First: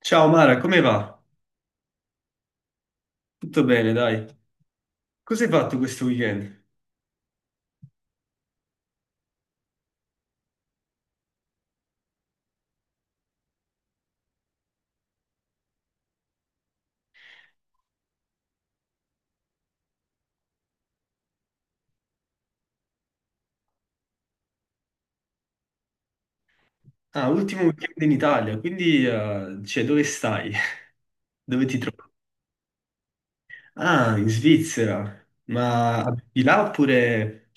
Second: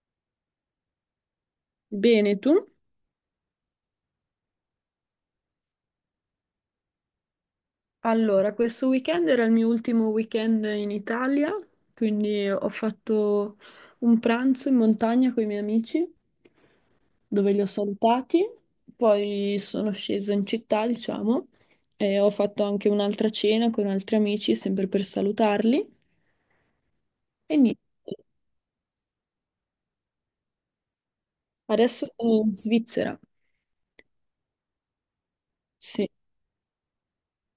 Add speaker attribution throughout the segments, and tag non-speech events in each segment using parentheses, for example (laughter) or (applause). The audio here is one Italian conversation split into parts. Speaker 1: Ciao Mara, come va?
Speaker 2: Bene, tu?
Speaker 1: Tutto bene, dai. Cosa hai fatto questo weekend?
Speaker 2: Allora, questo weekend era il mio ultimo weekend in Italia, quindi ho fatto un pranzo in montagna con i miei amici, dove li ho salutati, poi sono scesa in città, diciamo, e ho fatto anche un'altra cena con altri amici, sempre per salutarli.
Speaker 1: Ah,
Speaker 2: E
Speaker 1: ultimo
Speaker 2: niente,
Speaker 1: weekend in Italia, quindi dove stai? (laughs) Dove ti trovi?
Speaker 2: adesso sono in Svizzera.
Speaker 1: Ah, in Svizzera. Ma
Speaker 2: Sì,
Speaker 1: abiti là oppure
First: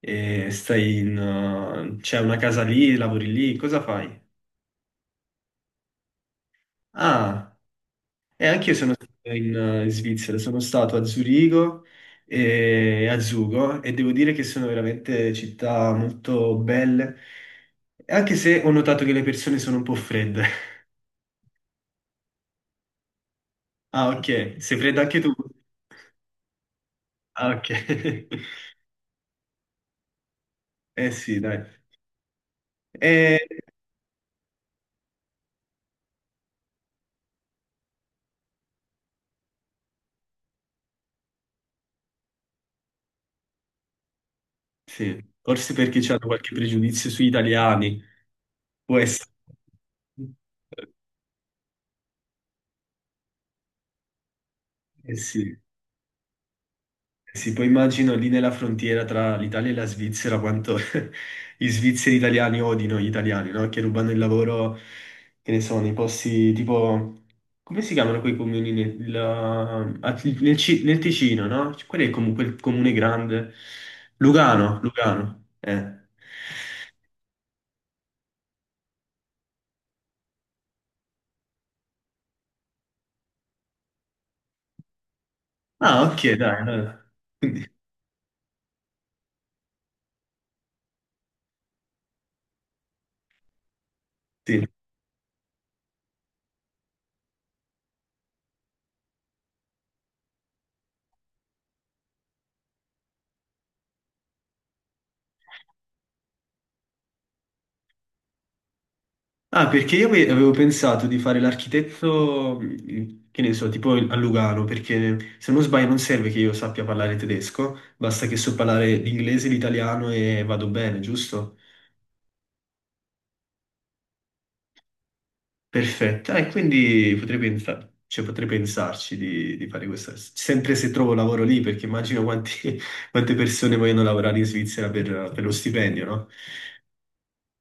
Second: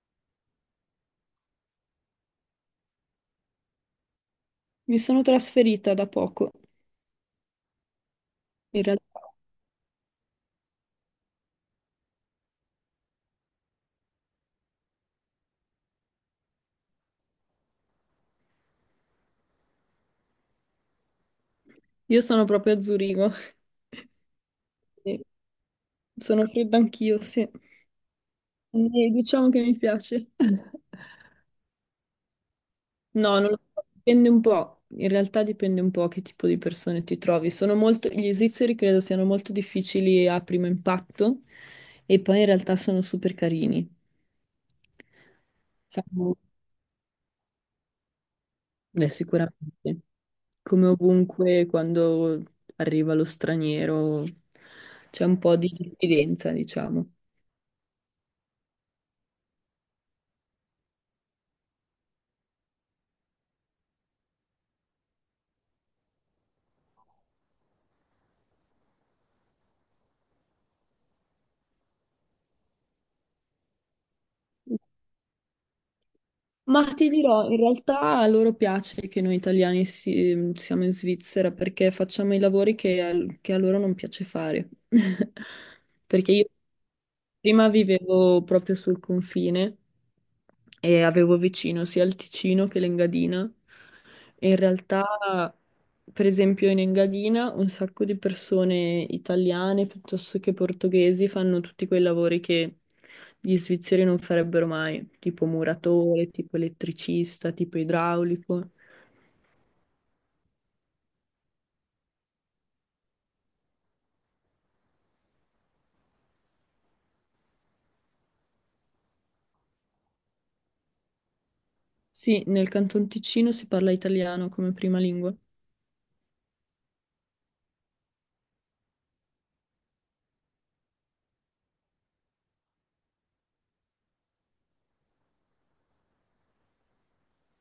Speaker 1: stai in... c'è una casa lì, lavori lì, cosa fai?
Speaker 2: mi sono trasferita da poco,
Speaker 1: Ah. E anche io
Speaker 2: in
Speaker 1: sono stato
Speaker 2: realtà.
Speaker 1: in, in Svizzera, sono stato a Zurigo e a Zugo e devo dire che sono veramente città molto belle, anche se ho notato che le persone sono un po' fredde. (laughs)
Speaker 2: Io sono proprio a Zurigo. (laughs)
Speaker 1: Ah, ok, sei fredda anche
Speaker 2: Sì.
Speaker 1: tu?
Speaker 2: Sono fredda anch'io, sì.
Speaker 1: Ah, ok. (laughs)
Speaker 2: E diciamo che mi piace. No,
Speaker 1: Eh sì, dai. Eh,
Speaker 2: non lo so, dipende un po', in realtà dipende un po' che tipo di persone ti trovi. Sono molto, gli svizzeri credo siano molto difficili a primo impatto e poi in realtà sono super carini.
Speaker 1: sì, forse perché c'hanno
Speaker 2: Fanno-
Speaker 1: qualche pregiudizio sugli italiani, può essere.
Speaker 2: Sicuramente, come ovunque quando arriva lo straniero
Speaker 1: Eh
Speaker 2: c'è un
Speaker 1: sì.
Speaker 2: po' di diffidenza, diciamo.
Speaker 1: Sì, poi immagino lì nella frontiera tra l'Italia e la Svizzera quanto (laughs) gli svizzeri italiani odino gli italiani, no? Che rubano il lavoro, che ne so, nei posti tipo... Come si chiamano quei comuni nel, la- a- nel Ci- nel Ticino, no? Quello è comunque il comune grande. Lugano, Lugano.
Speaker 2: Ma ti dirò, in realtà a loro piace che noi italiani siamo in Svizzera perché facciamo i lavori che a loro non piace fare. (laughs)
Speaker 1: Ah,
Speaker 2: Perché
Speaker 1: ok,
Speaker 2: io
Speaker 1: dai. Allora. Quindi,
Speaker 2: prima vivevo proprio sul confine e avevo vicino sia il Ticino che l'Engadina. E in
Speaker 1: sì.
Speaker 2: realtà, per esempio, in Engadina un sacco di persone italiane piuttosto che portoghesi fanno tutti quei lavori che gli svizzeri non farebbero mai, tipo muratore, tipo elettricista, tipo idraulico.
Speaker 1: Ah, perché io avevo pensato di fare l'architetto, che ne so, tipo a Lugano, perché se non sbaglio non serve che io sappia parlare tedesco, basta che so parlare l'inglese, l'italiano e vado bene, giusto?
Speaker 2: Sì, nel Canton Ticino si parla italiano come prima lingua.
Speaker 1: Perfetto. Ah, e quindi cioè, potrei pensarci di fare questo, sempre se trovo lavoro lì, perché immagino (laughs) quante persone vogliono lavorare in Svizzera per lo stipendio, no?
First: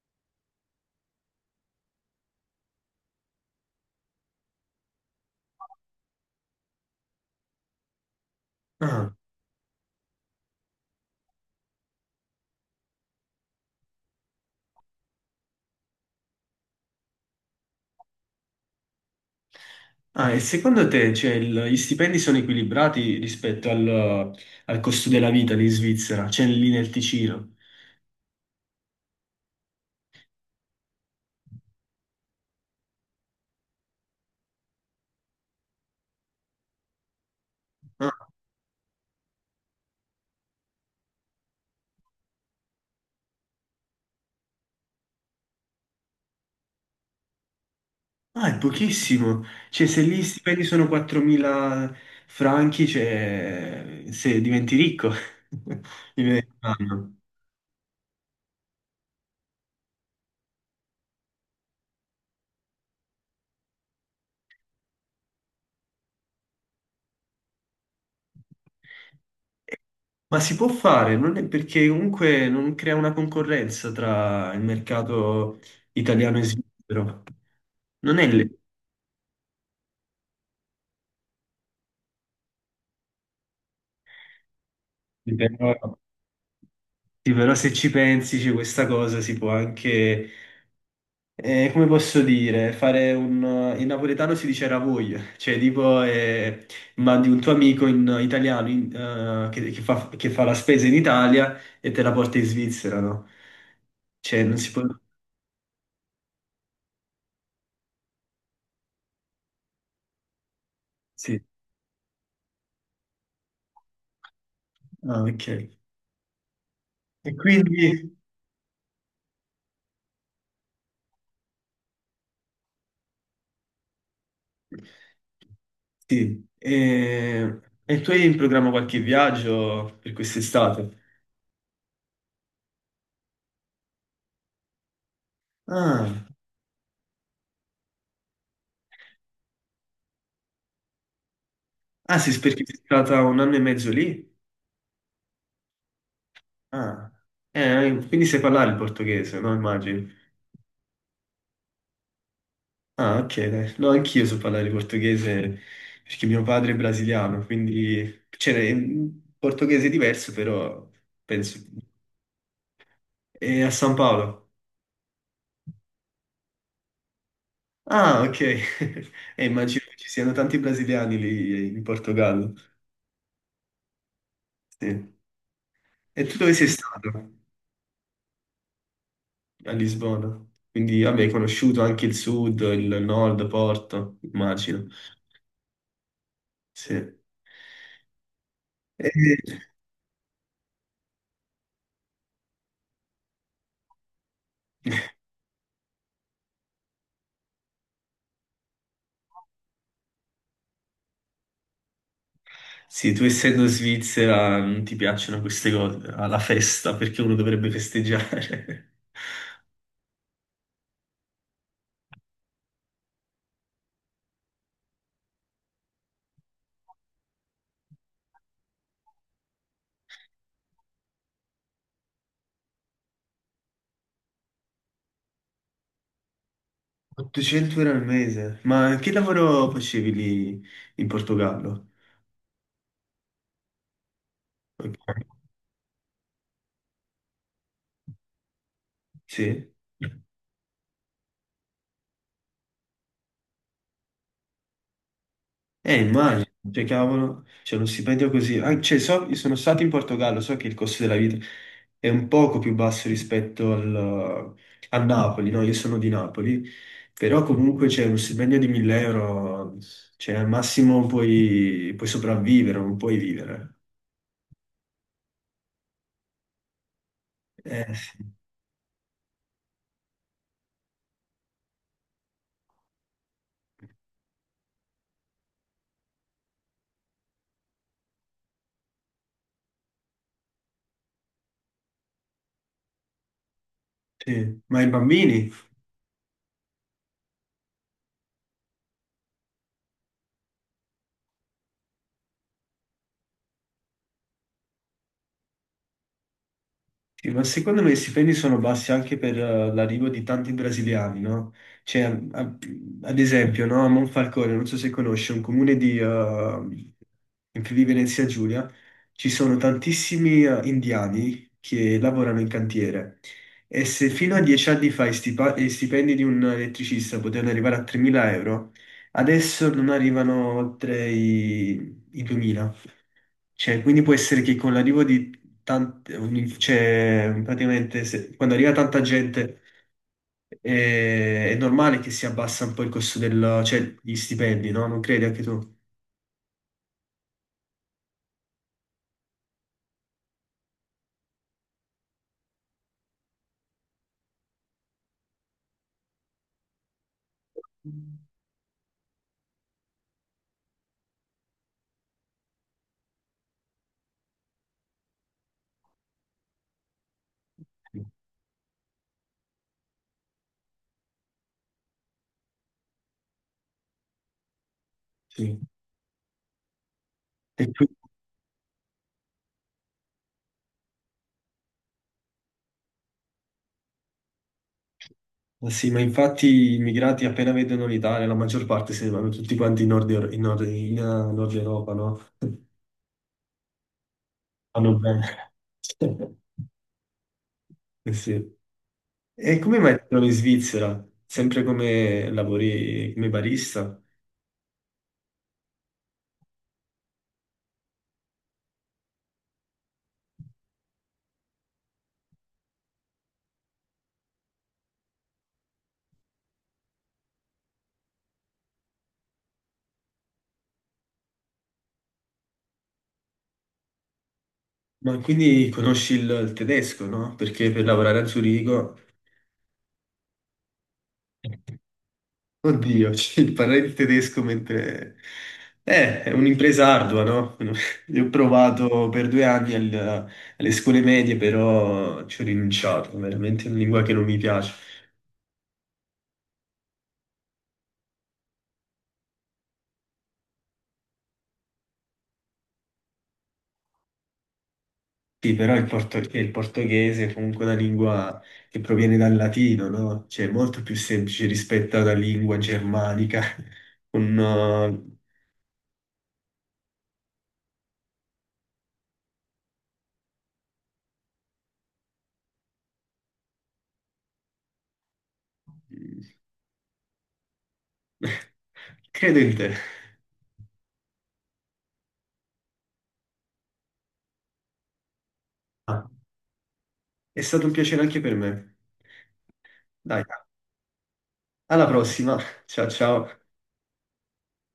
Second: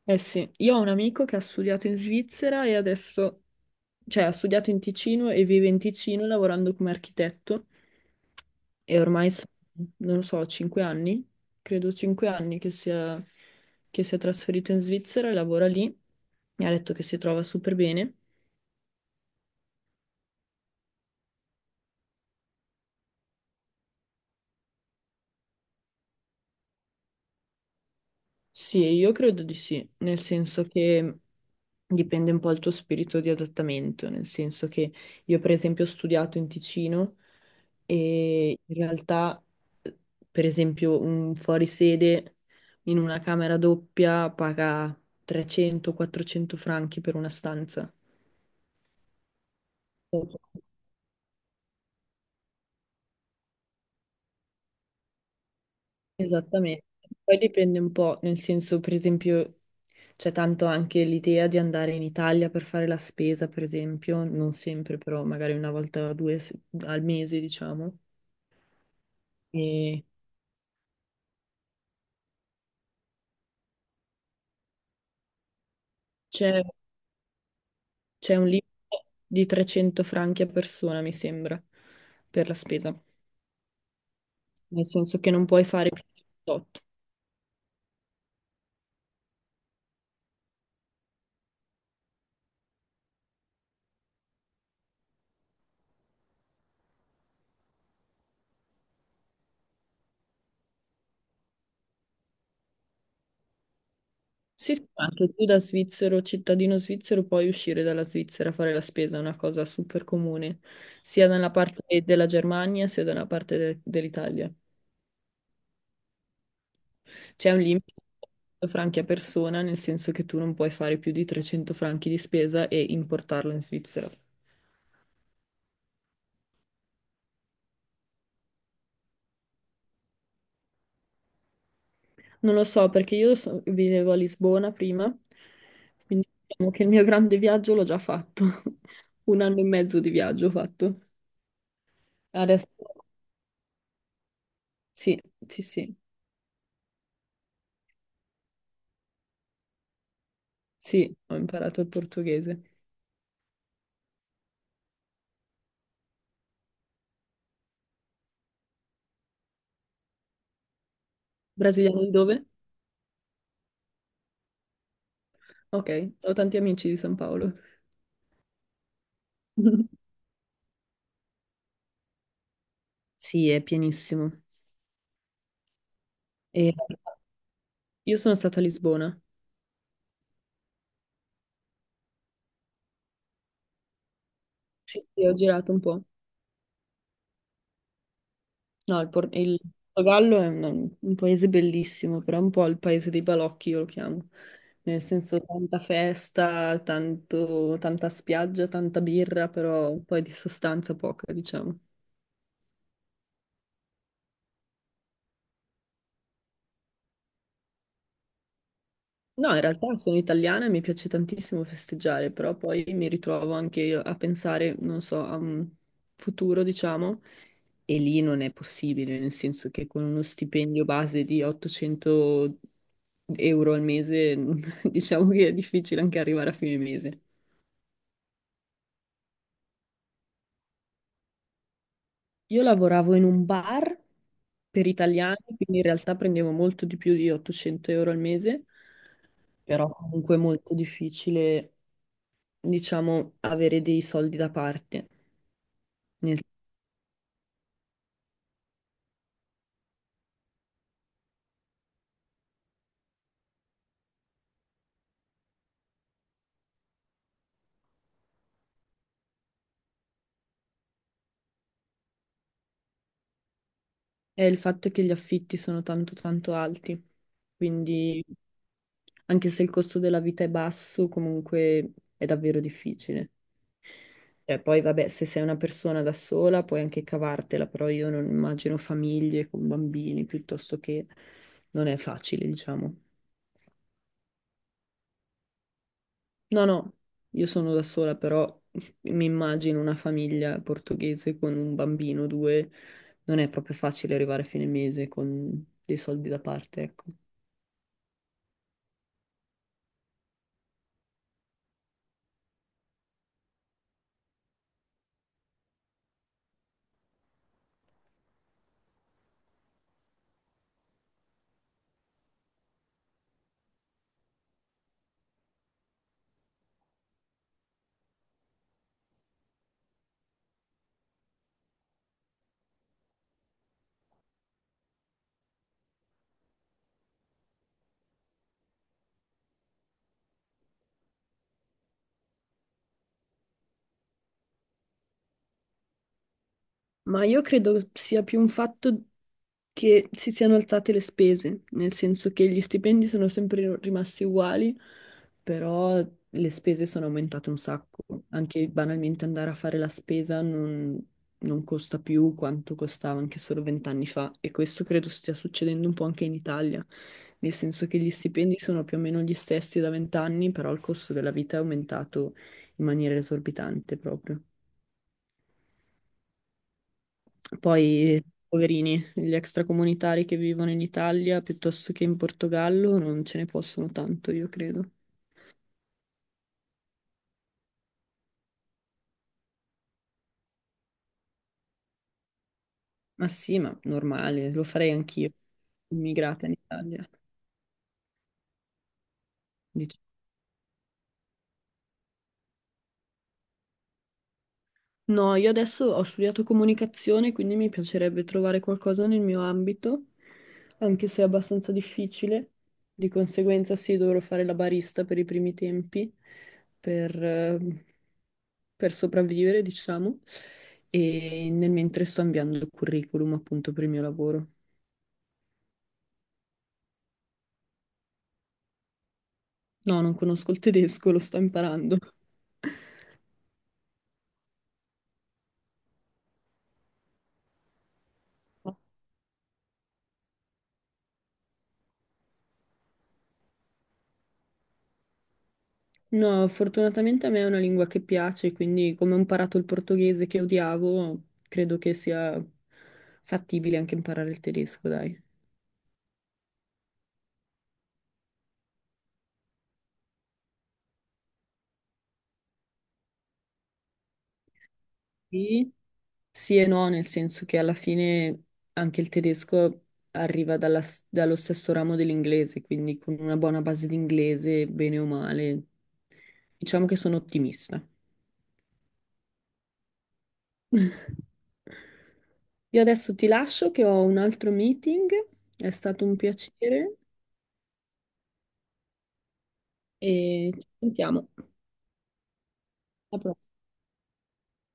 Speaker 2: Eh sì, io ho un amico che ha studiato in Svizzera e adesso, cioè ha studiato in Ticino e vive in Ticino lavorando come architetto. E
Speaker 1: Ah.
Speaker 2: ormai sono, non lo so, 5 anni, credo 5 anni che sia trasferito in Svizzera e lavora lì. Mi ha detto che si trova super bene.
Speaker 1: Ah, e secondo te, cioè, gli stipendi sono equilibrati rispetto al costo della vita lì in Svizzera, cioè lì nel Ticino?
Speaker 2: Sì, io credo di sì, nel senso che dipende un po' dal tuo spirito di adattamento, nel senso che io per esempio ho studiato in Ticino
Speaker 1: Ah,
Speaker 2: e in realtà, eh, per esempio, un fuorisede in una camera doppia paga 300-400 franchi per una stanza.
Speaker 1: ah, è pochissimo. Cioè, se lì gli stipendi sono 4.000 franchi, cioè, se diventi ricco, (laughs) diventi un
Speaker 2: Esattamente.
Speaker 1: anno.
Speaker 2: Poi dipende un po', nel senso, per esempio, c'è tanto anche l'idea di andare in Italia per fare la spesa, per esempio, non sempre, però magari una volta o due se- al mese, diciamo. E
Speaker 1: Ma si può fare, non è perché comunque non crea una concorrenza tra il mercato italiano e
Speaker 2: c'è
Speaker 1: svizzero. Non è
Speaker 2: c'è un
Speaker 1: le...
Speaker 2: limite di 300 franchi a persona, mi sembra, per la spesa, nel senso che non puoi fare più di 8.
Speaker 1: Sì, però se ci pensi, c'è questa cosa si può anche, come posso dire, fare un... In napoletano si dice ravoglio, cioè tipo mandi un tuo amico in italiano che fa la spesa in Italia e te la porta in Svizzera, no? Cioè non si
Speaker 2: Sì,
Speaker 1: può...
Speaker 2: sì, ma anche tu da svizzero, cittadino svizzero, puoi uscire dalla Svizzera a fare la spesa, è una cosa super comune, sia
Speaker 1: Sì,
Speaker 2: dalla parte della Germania sia dalla parte dell'Italia.
Speaker 1: ah, ok. E
Speaker 2: C'è un
Speaker 1: quindi...
Speaker 2: limite di 100 franchi a persona, nel senso che tu non puoi fare più di 300 franchi di spesa e importarlo in Svizzera.
Speaker 1: Sì, e, e tu hai in programma qualche viaggio per quest'estate?
Speaker 2: Non lo so, perché vivevo a Lisbona prima,
Speaker 1: Ah,
Speaker 2: quindi diciamo che il mio grande viaggio l'ho già fatto, (laughs) un anno e mezzo di viaggio ho fatto.
Speaker 1: ah sì, perché
Speaker 2: Adesso
Speaker 1: sei stata un anno e mezzo lì?
Speaker 2: sì, sì, sì.
Speaker 1: Ah, quindi sai parlare il portoghese, no? Immagino.
Speaker 2: Sì, ho imparato il portoghese.
Speaker 1: Ah, ok, dai. No, anch'io so parlare portoghese perché mio padre è brasiliano, quindi c'è un portoghese diverso, però penso.
Speaker 2: Brasiliano di dove?
Speaker 1: È a San Paolo.
Speaker 2: Ok, ho tanti amici di San Paolo.
Speaker 1: Ah, ok. (laughs) E immagino che ci
Speaker 2: (laughs)
Speaker 1: siano tanti brasiliani lì in Portogallo.
Speaker 2: Sì, è pienissimo.
Speaker 1: Sì. E tu dove sei
Speaker 2: E
Speaker 1: stato?
Speaker 2: io sono stata a Lisbona.
Speaker 1: A Lisbona. Quindi, vabbè, hai conosciuto anche il sud, il nord, Porto, immagino.
Speaker 2: Sì, sì, ho girato un po'.
Speaker 1: Sì.
Speaker 2: No, il, Por-
Speaker 1: E-
Speaker 2: il Portogallo è un paese bellissimo, però è un po' il paese dei balocchi, io lo chiamo. Nel senso, tanta festa, tanta spiaggia, tanta birra, però poi di sostanza poca, diciamo.
Speaker 1: Sì, tu essendo in Svizzera non ti piacciono queste cose, alla festa, perché uno dovrebbe festeggiare.
Speaker 2: No, in realtà sono italiana e mi piace tantissimo festeggiare, però poi mi ritrovo anche io a pensare, non so, a un futuro, diciamo, e lì non è possibile, nel senso che con uno stipendio base di 800 euro al mese, (laughs) diciamo che è difficile anche arrivare a fine
Speaker 1: (laughs)
Speaker 2: mese.
Speaker 1: 800 euro al mese, ma che lavoro facevi lì in Portogallo?
Speaker 2: Io lavoravo in un bar per
Speaker 1: Ok.
Speaker 2: italiani, quindi in realtà prendevo molto di più di 800 euro al mese,
Speaker 1: Sì?
Speaker 2: però comunque è molto difficile, diciamo, avere dei soldi da parte. Nel
Speaker 1: Immagino, cioè, cavolo, c'è uno stipendio così. Ah, cioè, io sono stato in Portogallo, so che il costo della vita è un poco più basso rispetto a Napoli, no? Io sono di Napoli, però comunque c'è uno stipendio di 1000 euro, cioè, al massimo puoi sopravvivere, non puoi vivere.
Speaker 2: È il fatto che gli affitti sono tanto tanto alti,
Speaker 1: Sì.
Speaker 2: quindi anche se il costo della vita è basso, comunque è davvero difficile. Cioè, poi vabbè, se sei una persona da sola puoi anche cavartela, però io non immagino famiglie con bambini, piuttosto che non è facile, diciamo.
Speaker 1: Sì. Ma i bambini?
Speaker 2: No, no, io sono da sola, però mi immagino una famiglia portoghese con un bambino, due, non è proprio facile arrivare a fine mese con dei soldi da parte, ecco.
Speaker 1: Sì, ma secondo me i stipendi sono bassi anche per l'arrivo di tanti brasiliani, no? Cioè, a- ad esempio, no? A Monfalcone, non so se conosci, è un comune in Friuli Venezia Giulia, ci sono tantissimi indiani che lavorano in cantiere. E se fino a 10 anni fa i stipendi di un elettricista potevano arrivare a 3.000 euro, adesso non arrivano oltre i 2.000. Cioè, quindi può essere che con l'arrivo di cioè, praticamente quando arriva tanta gente è normale che si abbassa un po' il costo del, cioè, gli stipendi, no? Non credi anche tu?
Speaker 2: Ma io credo sia più un fatto che si siano alzate le spese, nel senso che gli stipendi sono sempre rimasti uguali, però le spese sono aumentate un sacco. Anche banalmente andare a fare la spesa non, non costa più quanto costava anche solo vent'anni fa. E questo credo stia succedendo un po' anche in Italia, nel senso che gli stipendi sono più o meno gli stessi da vent'anni, però il costo della vita è aumentato in maniera esorbitante proprio.
Speaker 1: Sì. E
Speaker 2: Poi, poverini, gli extracomunitari che vivono in Italia piuttosto che in Portogallo non ce ne possono tanto, io credo.
Speaker 1: ma sì, ma infatti gli immigrati appena vedono l'Italia, la maggior parte se ne vanno tutti quanti in Nord, in Nord, in, Nord Europa, no? (laughs)
Speaker 2: Ma sì, ma normale, lo farei
Speaker 1: Vanno bene.
Speaker 2: anch'io,
Speaker 1: (laughs)
Speaker 2: immigrata in Italia.
Speaker 1: Eh sì. E come mai
Speaker 2: Dice-
Speaker 1: ti trovi in Svizzera? Sempre come lavori come barista?
Speaker 2: No, io adesso ho studiato comunicazione, quindi mi piacerebbe trovare qualcosa nel mio ambito, anche se è abbastanza difficile. Di conseguenza sì, dovrò fare la barista per i primi tempi, per... eh, per sopravvivere, diciamo, e nel mentre sto inviando il curriculum appunto per il mio lavoro.
Speaker 1: Ma quindi conosci il tedesco, no? Perché per lavorare a Zurigo,
Speaker 2: No, non conosco il tedesco, lo sto imparando.
Speaker 1: oddio, (laughs) cioè, parlare il tedesco mentre... è un'impresa ardua, no? (laughs) Io ho provato per 2 anni alle scuole medie, però ci ho rinunciato, veramente è una lingua che non mi piace.
Speaker 2: No, fortunatamente a me è una lingua che piace, quindi come ho imparato il portoghese che odiavo, credo che sia fattibile anche imparare il tedesco, dai.
Speaker 1: Sì, però il portoghese è comunque una lingua che proviene dal latino, no? Cioè è molto più semplice rispetto alla lingua germanica, (laughs) con...
Speaker 2: Sì, Sì e no, nel senso che alla fine anche il tedesco arriva dalla dallo stesso ramo dell'inglese, quindi con una buona base di inglese, bene o male,
Speaker 1: (laughs)
Speaker 2: diciamo che sono ottimista.
Speaker 1: Credo in te.
Speaker 2: (laughs) Io adesso ti lascio che ho un altro meeting, è stato
Speaker 1: Ah,
Speaker 2: un piacere
Speaker 1: è stato un piacere anche per me. Dai,
Speaker 2: e ci sentiamo.
Speaker 1: alla prossima. Ciao
Speaker 2: Alla
Speaker 1: ciao.
Speaker 2: prossima.